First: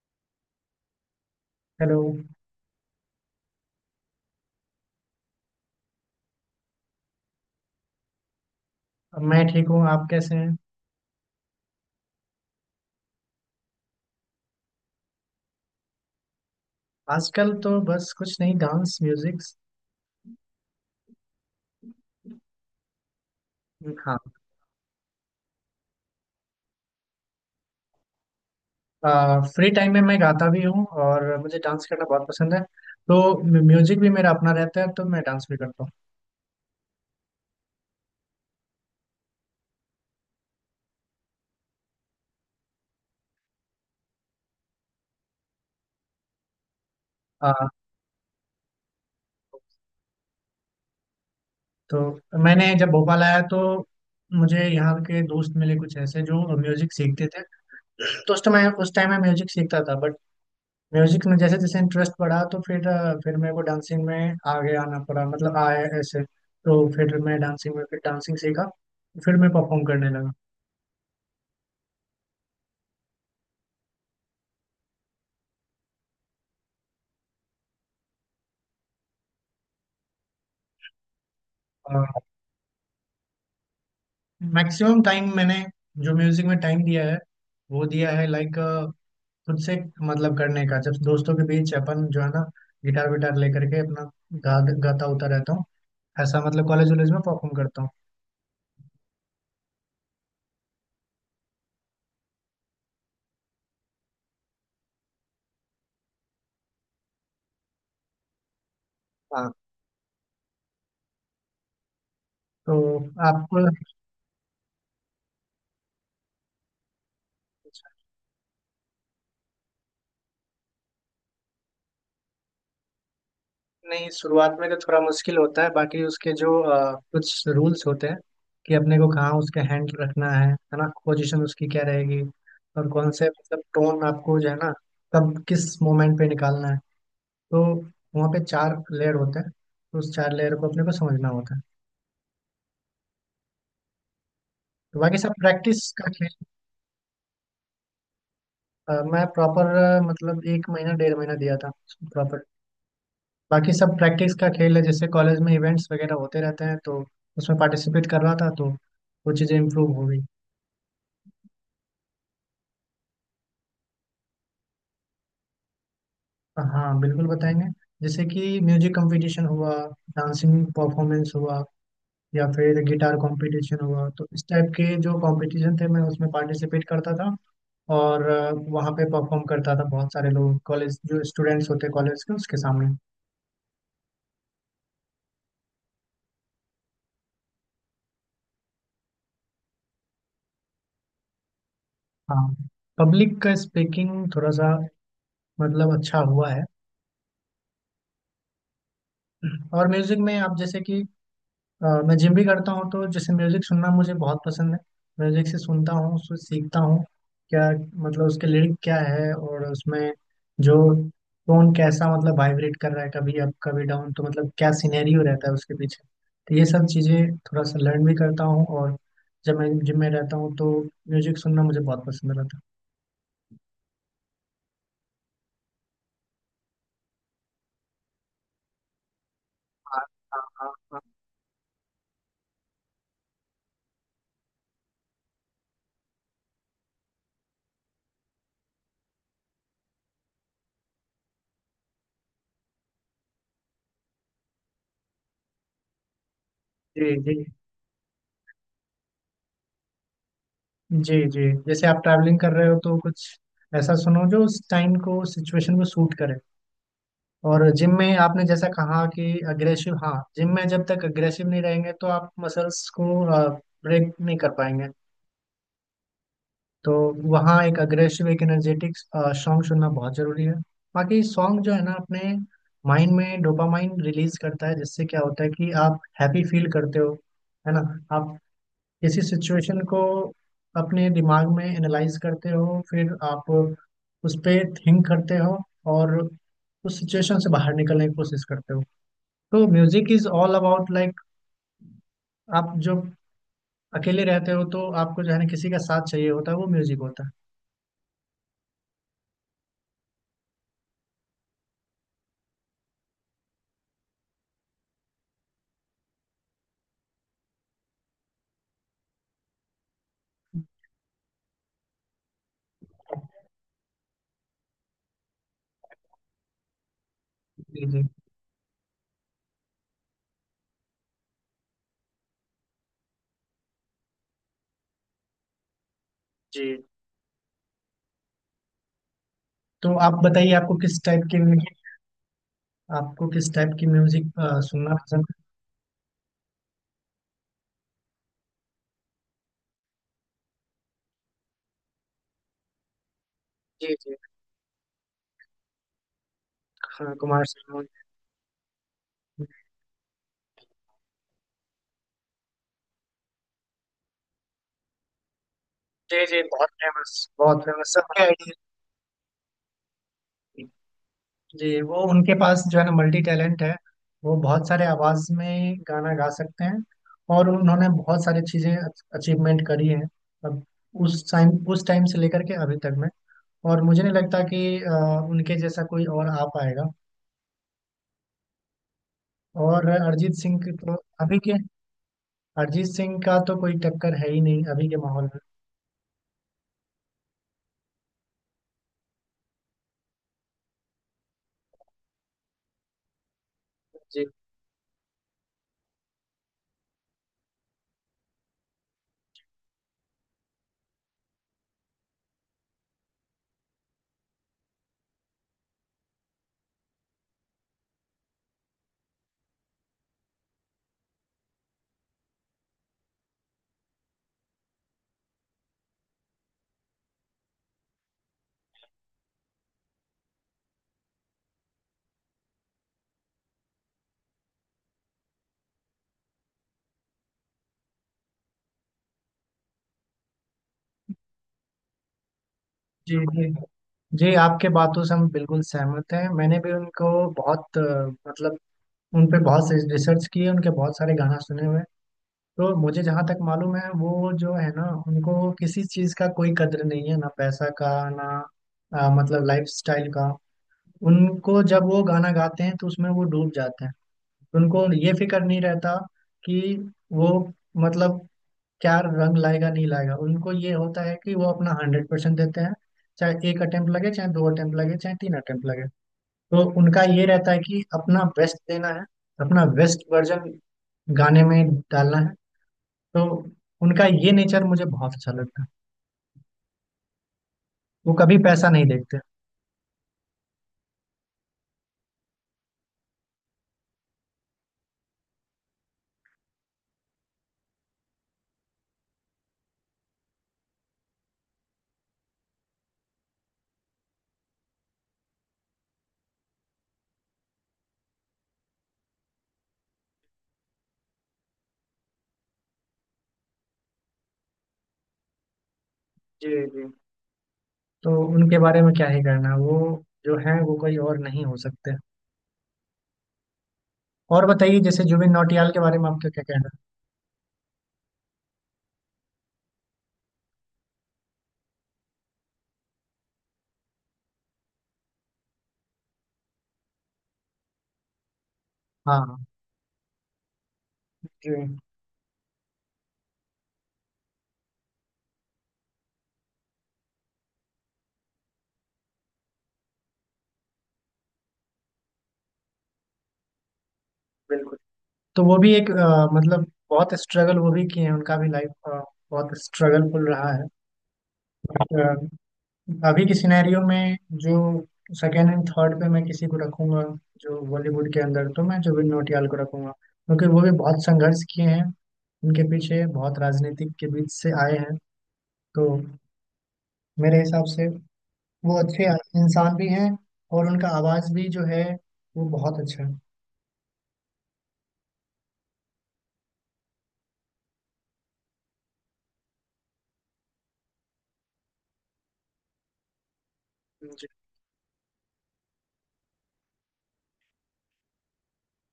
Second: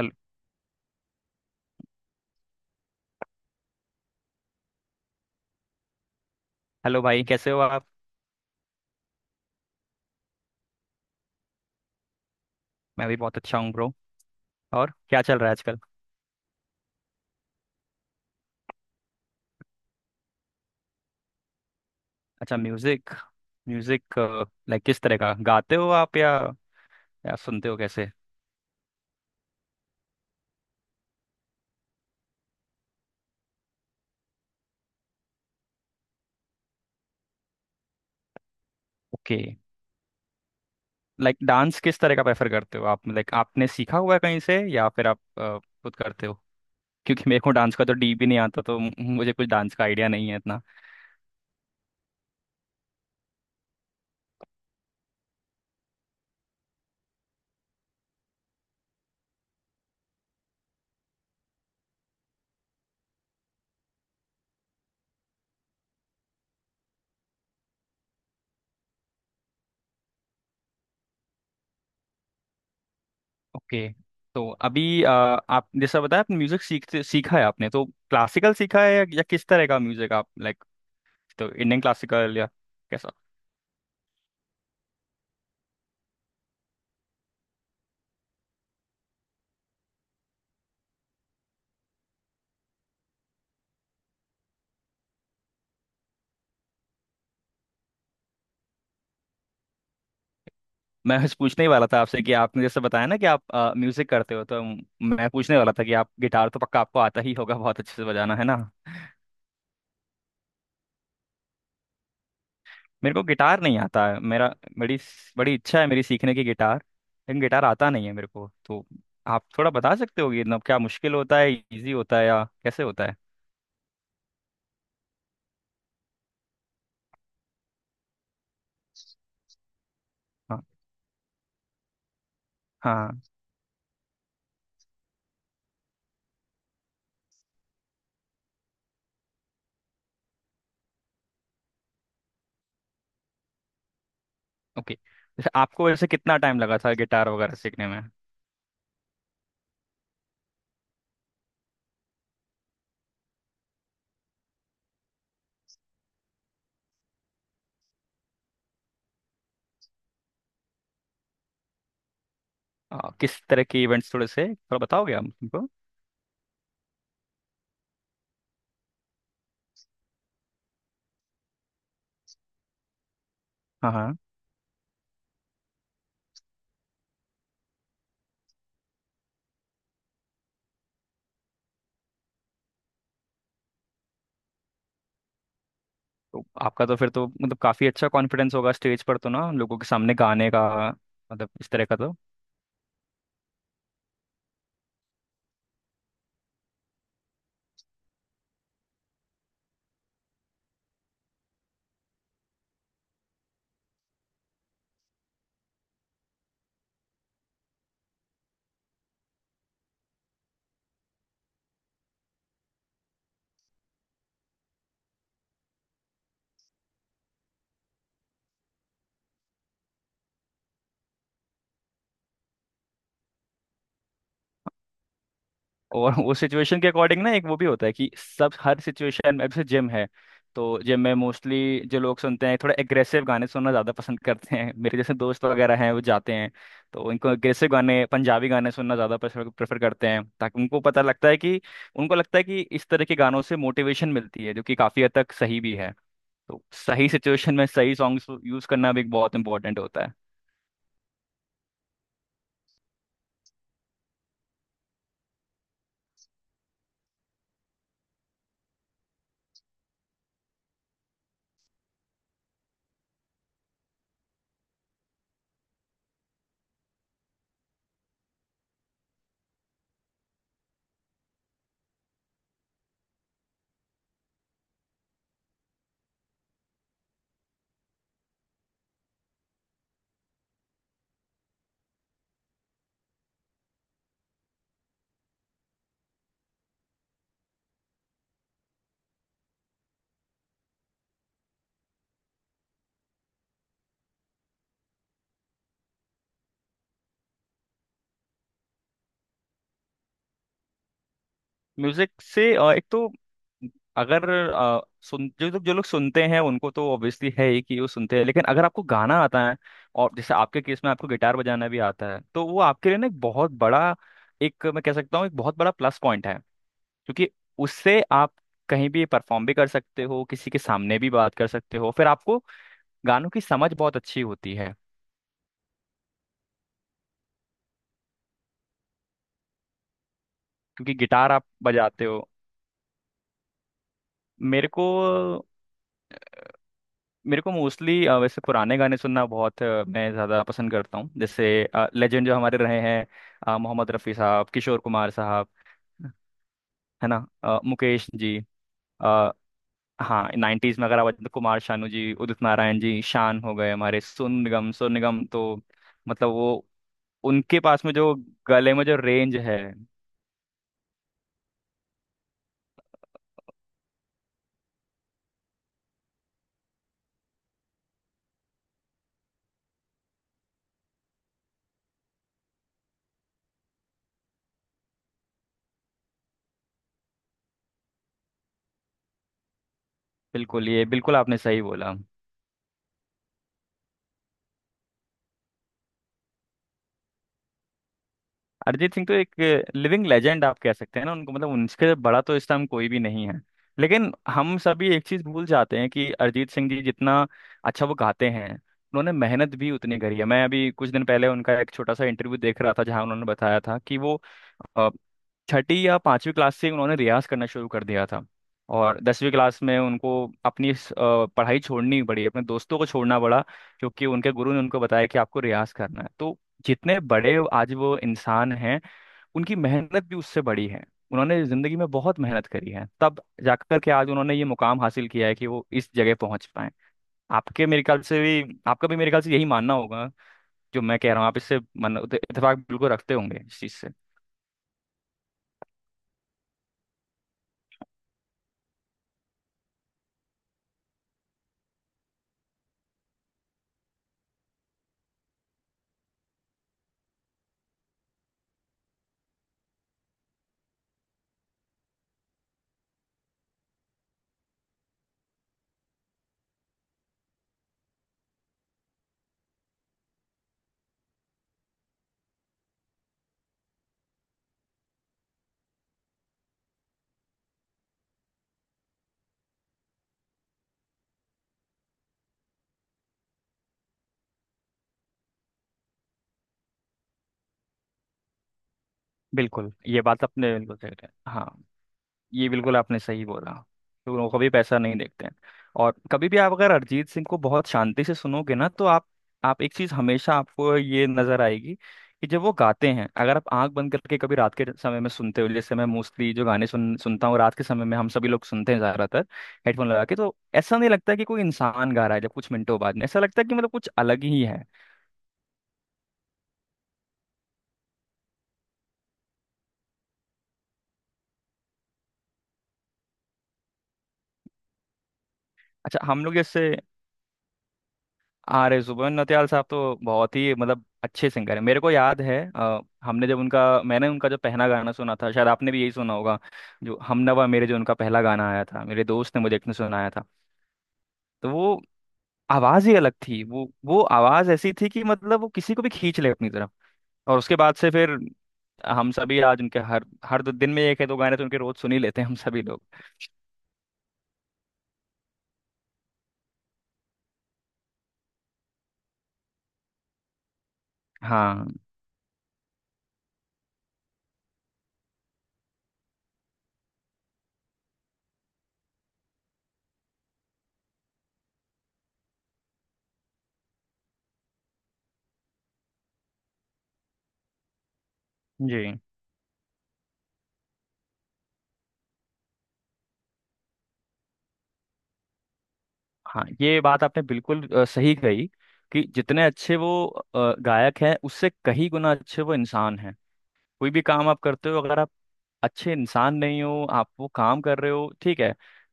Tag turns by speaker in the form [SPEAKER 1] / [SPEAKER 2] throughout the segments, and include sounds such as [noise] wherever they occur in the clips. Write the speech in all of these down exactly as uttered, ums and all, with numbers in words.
[SPEAKER 1] Hello-
[SPEAKER 2] hello.
[SPEAKER 1] Hello भाई, कैसे हो आप।
[SPEAKER 2] मैं ठीक हूँ। आप कैसे हैं?
[SPEAKER 1] मैं भी बहुत अच्छा हूँ ब्रो। और क्या चल रहा है आजकल।
[SPEAKER 2] आजकल तो बस कुछ नहीं, डांस म्यूजिक।
[SPEAKER 1] अच्छा म्यूजिक। म्यूजिक।
[SPEAKER 2] हाँ।
[SPEAKER 1] लाइक किस तरह का गाते हो आप, या या सुनते हो कैसे।
[SPEAKER 2] फ्री टाइम में मैं गाता भी हूँ और मुझे डांस करना बहुत पसंद है, तो म्यूजिक भी मेरा अपना रहता है, तो मैं डांस भी करता हूँ।
[SPEAKER 1] ओके। लाइक डांस किस तरह का प्रेफर करते हो आप, लाइक आपने सीखा हुआ है कहीं से या फिर आप अ, खुद करते हो। क्योंकि मेरे
[SPEAKER 2] आ,
[SPEAKER 1] को डांस का तो डी भी नहीं आता, तो मु- मुझे कुछ डांस का आइडिया नहीं है इतना।
[SPEAKER 2] तो मैंने जब भोपाल आया, तो मुझे यहाँ के दोस्त मिले कुछ ऐसे जो म्यूजिक सीखते थे। तो उस टाइम उस टाइम मैं म्यूजिक सीखता था। म्यूजिक में जैसे जैसे इंटरेस्ट बढ़ा, तो फिर अ, फिर मेरे को डांसिंग में आगे आना पड़ा, मतलब आया ऐसे, तो फिर मैं डांसिंग में फिर डांसिंग सीखा। फिर मैं परफॉर्म करने लगा।
[SPEAKER 1] ओके। तो अभी अ, आप जैसा बताया, आप म्यूजिक सीखते सीखा है आपने तो। क्लासिकल सीखा है या, या किस तरह का म्यूजिक आप लाइक, तो इंडियन
[SPEAKER 2] और
[SPEAKER 1] क्लासिकल या कैसा?
[SPEAKER 2] मैक्सिमम टाइम मैंने जो म्यूजिक में टाइम दिया है, वो दिया है लाइक खुद से। मतलब करने का जब दोस्तों के बीच अपन जो है ना, गिटार विटार लेकर के अपना गा गाता उता रहता हूँ, ऐसा मतलब कॉलेज वॉलेज में परफॉर्म करता हूँ।
[SPEAKER 1] मैं बस पूछने ही वाला था आपसे कि आपने जैसे बताया ना कि आप म्यूजिक करते हो, तो मैं पूछने वाला था कि आप गिटार तो पक्का आपको आता ही होगा बहुत अच्छे से बजाना, है ना।
[SPEAKER 2] हाँ। तो
[SPEAKER 1] मेरे को
[SPEAKER 2] आपको।
[SPEAKER 1] गिटार नहीं आता है। मेरा बड़ी बड़ी इच्छा है मेरी सीखने की गिटार, लेकिन गिटार आता नहीं है मेरे को। तो आप थोड़ा बता सकते हो कि मतलब क्या मुश्किल होता है, इजी होता है, या कैसे होता है।
[SPEAKER 2] नहीं, शुरुआत में तो थोड़ा मुश्किल होता है, बाकी उसके जो अ, कुछ रूल्स होते हैं कि अपने को कहाँ उसके हैंड रखना है
[SPEAKER 1] हाँ,
[SPEAKER 2] है ना, पोजीशन उसकी क्या रहेगी। और कौन
[SPEAKER 1] हाँ।
[SPEAKER 2] से मतलब टोन आपको जो है ना कब किस मोमेंट पे निकालना है। तो वहाँ पे चार लेयर होते हैं, तो उस चार लेयर को अपने को समझना होता है।
[SPEAKER 1] ओके,
[SPEAKER 2] तो बाकी सब
[SPEAKER 1] जैसे आपको
[SPEAKER 2] प्रैक्टिस
[SPEAKER 1] वैसे
[SPEAKER 2] का खेल।
[SPEAKER 1] कितना टाइम लगा था गिटार वगैरह सीखने में।
[SPEAKER 2] अ, मैं प्रॉपर, मतलब एक महीना डेढ़ महीना दिया था, प्रॉपर। बाकी सब प्रैक्टिस का खेल है, जैसे कॉलेज में इवेंट्स वगैरह होते रहते हैं, तो उसमें पार्टिसिपेट कर रहा था, तो वो चीज़ें इम्प्रूव हो गई।
[SPEAKER 1] अ, किस तरह के इवेंट्स, थोड़े से थोड़ा बताओगे आप हमको।
[SPEAKER 2] हाँ बिल्कुल बताएंगे। जैसे कि म्यूजिक कंपटीशन हुआ, डांसिंग परफॉर्मेंस हुआ, या फिर गिटार कंपटीशन
[SPEAKER 1] हाँ
[SPEAKER 2] हुआ,
[SPEAKER 1] हाँ.
[SPEAKER 2] तो इस टाइप के जो कंपटीशन थे, मैं उसमें पार्टिसिपेट करता था। और अ, वहाँ पे परफॉर्म करता था, बहुत सारे लोग कॉलेज, जो स्टूडेंट्स होते कॉलेज के, उसके सामने।
[SPEAKER 1] तो आपका तो फिर तो मतलब काफी अच्छा कॉन्फिडेंस होगा स्टेज पर तो ना, लोगों के सामने गाने का, मतलब इस तरह का तो।
[SPEAKER 2] हाँ। पब्लिक का स्पीकिंग थोड़ा सा मतलब अच्छा हुआ है। और म्यूजिक में आप जैसे कि अ, मैं जिम भी करता हूँ, तो जैसे म्यूजिक सुनना मुझे बहुत पसंद है। म्यूजिक से सुनता हूँ, उससे सीखता हूँ क्या, मतलब उसके लिरिक क्या है, और उसमें जो टोन कैसा, मतलब वाइब्रेट कर रहा है, कभी अप कभी डाउन, तो मतलब क्या सिनेरियो रहता है उसके पीछे। तो ये सब चीज़ें थोड़ा सा लर्न भी करता हूँ, और जब मैं जिम में रहता हूँ, तो म्यूजिक सुनना मुझे बहुत पसंद रहता है।
[SPEAKER 1] और वो सिचुएशन के अकॉर्डिंग ना, एक वो भी होता है कि सब हर सिचुएशन में, अब जैसे जिम
[SPEAKER 2] हाँ,
[SPEAKER 1] है,
[SPEAKER 2] हाँ,
[SPEAKER 1] तो
[SPEAKER 2] हाँ, हाँ।
[SPEAKER 1] जिम में मोस्टली जो लोग सुनते हैं थोड़ा एग्रेसिव गाने सुनना ज़्यादा पसंद करते हैं, मेरे जैसे दोस्त वगैरह हैं वो जाते हैं, तो उनको एग्रेसिव गाने, पंजाबी गाने सुनना ज़्यादा प्रेफर प्रेफर करते हैं, ताकि उनको पता लगता है कि उनको लगता है कि इस तरह के गानों से मोटिवेशन मिलती है, जो कि काफ़ी हद तक सही भी है। तो सही
[SPEAKER 2] जी, जी,
[SPEAKER 1] सिचुएशन में सही सॉन्ग्स यूज करना भी एक बहुत इंपॉर्टेंट होता है।
[SPEAKER 2] जी, जी। जैसे आप ट्रैवलिंग कर रहे हो, तो कुछ ऐसा सुनो जो उस टाइम को, सिचुएशन को सूट करे। और जिम में आपने जैसा कहा कि अग्रेसिव, हाँ, जिम में जब तक अग्रेसिव नहीं रहेंगे, तो आप मसल्स को ब्रेक नहीं कर पाएंगे। तो वहाँ एक अग्रेसिव, एक एनर्जेटिक सॉन्ग सुनना बहुत जरूरी है। बाकी सॉन्ग जो है ना, अपने माइंड में डोपामाइन रिलीज करता है, जिससे क्या होता है कि आप हैप्पी फील करते हो, है ना। आप किसी सिचुएशन को अपने दिमाग में एनालाइज करते हो, फिर आप उस पर थिंक करते हो, और उस सिचुएशन से बाहर निकलने की कोशिश करते हो। तो music is all about like, आप जो अकेले रहते हो, तो आपको जो है ना किसी का साथ चाहिए होता है, वो म्यूजिक होता है।
[SPEAKER 1] म्यूजिक से अ, एक तो अगर अ, सुन जो लोग जो लोग सुनते हैं उनको तो ऑब्वियसली है ही कि वो सुनते हैं, लेकिन अगर आपको गाना आता है, और जैसे आपके केस में आपको गिटार बजाना भी आता है, तो वो आपके लिए ना एक बहुत बड़ा एक मैं कह सकता हूँ एक बहुत बड़ा प्लस पॉइंट है। क्योंकि
[SPEAKER 2] जी,
[SPEAKER 1] उससे
[SPEAKER 2] जी,
[SPEAKER 1] आप कहीं भी परफॉर्म भी कर सकते हो, किसी के सामने भी बात कर सकते हो, फिर आपको गानों की समझ बहुत अच्छी होती है,
[SPEAKER 2] जी। तो आप बताइए, आपको
[SPEAKER 1] क्योंकि
[SPEAKER 2] किस टाइप
[SPEAKER 1] गिटार
[SPEAKER 2] की
[SPEAKER 1] आप बजाते हो।
[SPEAKER 2] आपको किस टाइप की म्यूजिक अ,
[SPEAKER 1] मेरे को
[SPEAKER 2] सुनना पसंद
[SPEAKER 1] मेरे को मोस्टली वैसे पुराने गाने सुनना बहुत अ, मैं ज़्यादा पसंद करता हूँ, जैसे लेजेंड जो हमारे रहे हैं, अ,
[SPEAKER 2] है?
[SPEAKER 1] मोहम्मद
[SPEAKER 2] जी,
[SPEAKER 1] रफ़ी
[SPEAKER 2] जी।
[SPEAKER 1] साहब, किशोर कुमार साहब, है
[SPEAKER 2] हाँ,
[SPEAKER 1] ना,
[SPEAKER 2] कुमार
[SPEAKER 1] अ,
[SPEAKER 2] सानू।
[SPEAKER 1] मुकेश जी, आ, हाँ, नाइन्टीज़ में अगर आप, कुमार शानू जी, उदित नारायण जी, शान हो गए हमारे, सोनू निगम, सोनू निगम, तो
[SPEAKER 2] जी,
[SPEAKER 1] मतलब
[SPEAKER 2] जी,
[SPEAKER 1] वो,
[SPEAKER 2] बहुत फेमस,
[SPEAKER 1] उनके
[SPEAKER 2] बहुत
[SPEAKER 1] पास
[SPEAKER 2] फेमस,
[SPEAKER 1] में जो
[SPEAKER 2] सबके आइडिया।
[SPEAKER 1] गले में जो रेंज है।
[SPEAKER 2] जी, वो उनके पास जो है ना, मल्टी टैलेंट है। वो बहुत सारे आवाज में गाना गा सकते हैं, और उन्होंने बहुत सारी चीजें अचीवमेंट करी है अब। उस टाइम उस टाइम से लेकर के अभी तक में, और मुझे नहीं लगता कि अ, उनके जैसा कोई और आ पाएगा। और अरिजीत सिंह
[SPEAKER 1] बिल्कुल,
[SPEAKER 2] की
[SPEAKER 1] ये
[SPEAKER 2] तो,
[SPEAKER 1] बिल्कुल आपने
[SPEAKER 2] अभी के
[SPEAKER 1] सही बोला।
[SPEAKER 2] अरिजीत सिंह का तो कोई टक्कर है ही नहीं अभी के माहौल में।
[SPEAKER 1] अरिजीत सिंह तो एक लिविंग लेजेंड आप कह सकते हैं ना उनको, मतलब उनसे बड़ा तो इस टाइम कोई भी नहीं है। लेकिन
[SPEAKER 2] जी,
[SPEAKER 1] हम सभी एक चीज भूल जाते हैं कि अरिजीत सिंह जी जितना अच्छा वो गाते हैं, उन्होंने मेहनत भी उतनी करी है। मैं अभी कुछ दिन पहले उनका एक छोटा सा इंटरव्यू देख रहा था, जहां उन्होंने बताया था कि वो अ, छठी या पांचवी क्लास से उन्होंने रियाज करना शुरू कर दिया था, और दसवीं क्लास में उनको अपनी इस, अ, पढ़ाई छोड़नी पड़ी, अपने दोस्तों को छोड़ना पड़ा, क्योंकि उनके गुरु ने उनको बताया कि आपको रियाज करना है। तो जितने बड़े आज वो इंसान हैं, उनकी मेहनत भी उससे बड़ी है। उन्होंने जिंदगी में बहुत मेहनत करी है, तब जाकर के आज उन्होंने ये मुकाम हासिल किया है कि वो इस जगह पहुंच पाए। आपके मेरे ख्याल से भी, आपका भी मेरे ख्याल से यही मानना होगा, जो मैं कह रहा हूँ, आप इससे मन इतफाक बिल्कुल रखते
[SPEAKER 2] जी,
[SPEAKER 1] होंगे
[SPEAKER 2] जी,
[SPEAKER 1] इस चीज से।
[SPEAKER 2] जी। आपके बातों से हम बिल्कुल सहमत हैं। मैंने भी उनको बहुत अ, मतलब उन पे बहुत से रिसर्च किए, उनके बहुत सारे गाना सुने हुए हैं। तो मुझे जहाँ तक मालूम है, वो जो है ना, उनको किसी चीज़ का कोई कद्र नहीं है, ना पैसा का, ना अ, मतलब लाइफ स्टाइल का। उनको जब वो गाना गाते हैं, तो उसमें वो डूब जाते हैं। उनको ये फिक्र नहीं रहता कि वो मतलब क्या रंग लाएगा, नहीं लाएगा। उनको ये होता है कि वो अपना हंड्रेड परसेंट देते हैं। चाहे एक अटेम्प्ट लगे, चाहे दो अटेम्प्ट लगे, चाहे तीन अटेम्प्ट लगे, तो उनका ये रहता है कि अपना बेस्ट देना है, अपना बेस्ट वर्जन गाने में डालना है। तो उनका ये नेचर मुझे बहुत अच्छा लगता है। वो कभी पैसा नहीं देखते।
[SPEAKER 1] बिल्कुल, ये बात अपने बिल्कुल सही है। हाँ, ये बिल्कुल आपने सही बोला। तो लोग कभी पैसा नहीं देखते हैं। और कभी भी आप अगर अरिजीत सिंह को बहुत शांति से सुनोगे ना, तो आप आप एक चीज हमेशा आपको ये नजर आएगी कि जब वो गाते हैं, अगर आप आंख बंद करके कभी रात के समय में सुनते हो, जैसे मैं मोस्टली जो गाने सुन सुनता हूँ रात के समय में, हम सभी लोग सुनते हैं ज्यादातर हेडफोन लगा के, तो ऐसा नहीं लगता कि कोई इंसान गा रहा है, जब कुछ मिनटों बाद में ऐसा लगता है कि मतलब कुछ अलग ही है।
[SPEAKER 2] जी, जी। तो उनके बारे में क्या ही करना, वो जो है, वो कोई और नहीं हो सकते। और बताइए, जैसे जुबिन नौटियाल के बारे
[SPEAKER 1] अच्छा,
[SPEAKER 2] में
[SPEAKER 1] हम
[SPEAKER 2] आपका
[SPEAKER 1] लोग
[SPEAKER 2] क्या
[SPEAKER 1] जैसे,
[SPEAKER 2] कहना है?
[SPEAKER 1] आर, जुबेन नौटियाल साहब तो बहुत ही मतलब अच्छे सिंगर है मेरे को याद है, अ, हमने जब उनका मैंने उनका जो पहला गाना सुना था, शायद आपने भी यही सुना होगा, जो हमनवा मेरे, जो उनका पहला गाना आया था, मेरे दोस्त ने
[SPEAKER 2] हाँ
[SPEAKER 1] मुझे एक ने सुनाया था।
[SPEAKER 2] जी,
[SPEAKER 1] तो वो आवाज ही अलग थी, वो वो आवाज ऐसी थी कि मतलब वो किसी को भी खींच ले अपनी तरफ। और उसके बाद से फिर हम सभी आज उनके हर हर दो दिन में एक है दो गाने तो उनके रोज सुन ही लेते हैं हम सभी लोग।
[SPEAKER 2] बिल्कुल। तो वो भी एक अ, मतलब बहुत स्ट्रगल वो भी किए हैं, उनका भी लाइफ बहुत स्ट्रगलफुल रहा है।
[SPEAKER 1] हाँ
[SPEAKER 2] बट अ, अभी की सिनेरियो में जो सेकेंड एंड थर्ड पे मैं किसी को रखूंगा, जो बॉलीवुड के अंदर, तो मैं जुबिन नौटियाल को रखूंगा, क्योंकि वो भी बहुत संघर्ष किए हैं, उनके पीछे बहुत राजनीतिक के बीच से आए हैं। तो मेरे हिसाब से वो
[SPEAKER 1] जी।
[SPEAKER 2] अच्छे इंसान भी हैं, और उनका आवाज भी जो है वो बहुत अच्छा है।
[SPEAKER 1] हाँ, ये बात आपने बिल्कुल अ, सही कही। कि जितने अच्छे वो अ, गायक हैं, उससे कहीं गुना अच्छे वो इंसान हैं। कोई भी
[SPEAKER 2] जी,
[SPEAKER 1] काम आप करते हो, अगर आप अच्छे इंसान नहीं हो, आप वो काम कर रहे हो ठीक है,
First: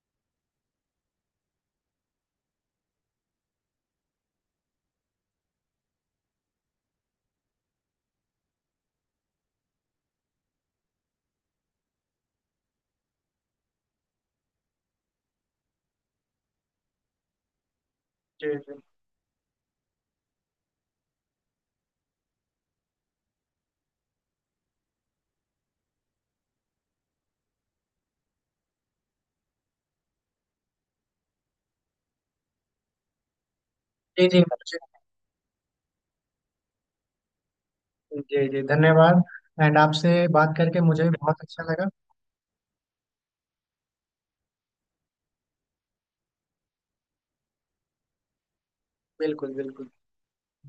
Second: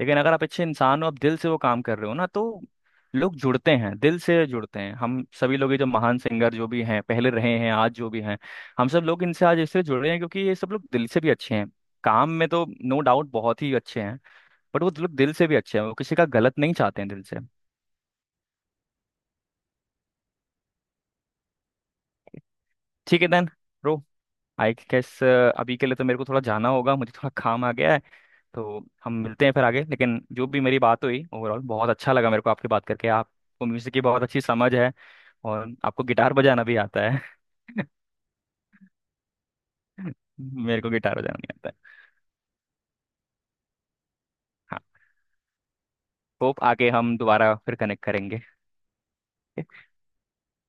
[SPEAKER 1] लेकिन अगर आप अच्छे इंसान हो, आप दिल से वो काम कर रहे हो ना, तो लोग जुड़ते हैं, दिल से जुड़ते हैं। हम सभी लोग ये जो महान सिंगर जो भी हैं, पहले रहे हैं, आज जो भी हैं, हम सब लोग इनसे आज इसलिए जुड़ रहे हैं क्योंकि ये सब लोग दिल से भी अच्छे हैं। काम में तो नो डाउट बहुत ही अच्छे हैं, बट वो लोग दिल से भी अच्छे हैं, वो किसी का गलत नहीं चाहते हैं दिल से।
[SPEAKER 2] जी, जी,
[SPEAKER 1] ठीक है देन ब्रो, आई गेस अभी के लिए तो मेरे को थोड़ा जाना होगा, मुझे थोड़ा काम आ गया है, तो हम मिलते हैं फिर आगे। लेकिन जो भी मेरी बात हुई ओवरऑल, बहुत अच्छा लगा मेरे को आपकी बात करके, आपको म्यूजिक की बहुत
[SPEAKER 2] जी, जी,
[SPEAKER 1] अच्छी समझ है, और आपको गिटार बजाना भी आता है। [laughs]
[SPEAKER 2] जी, जी, धन्यवाद। एंड आपसे बात करके
[SPEAKER 1] मेरे को
[SPEAKER 2] मुझे
[SPEAKER 1] गिटार
[SPEAKER 2] भी
[SPEAKER 1] बजाना
[SPEAKER 2] बहुत
[SPEAKER 1] नहीं
[SPEAKER 2] अच्छा
[SPEAKER 1] आता
[SPEAKER 2] लगा।
[SPEAKER 1] है। हाँ, होप आगे हम दोबारा फिर कनेक्ट करेंगे।
[SPEAKER 2] बिल्कुल, बिल्कुल।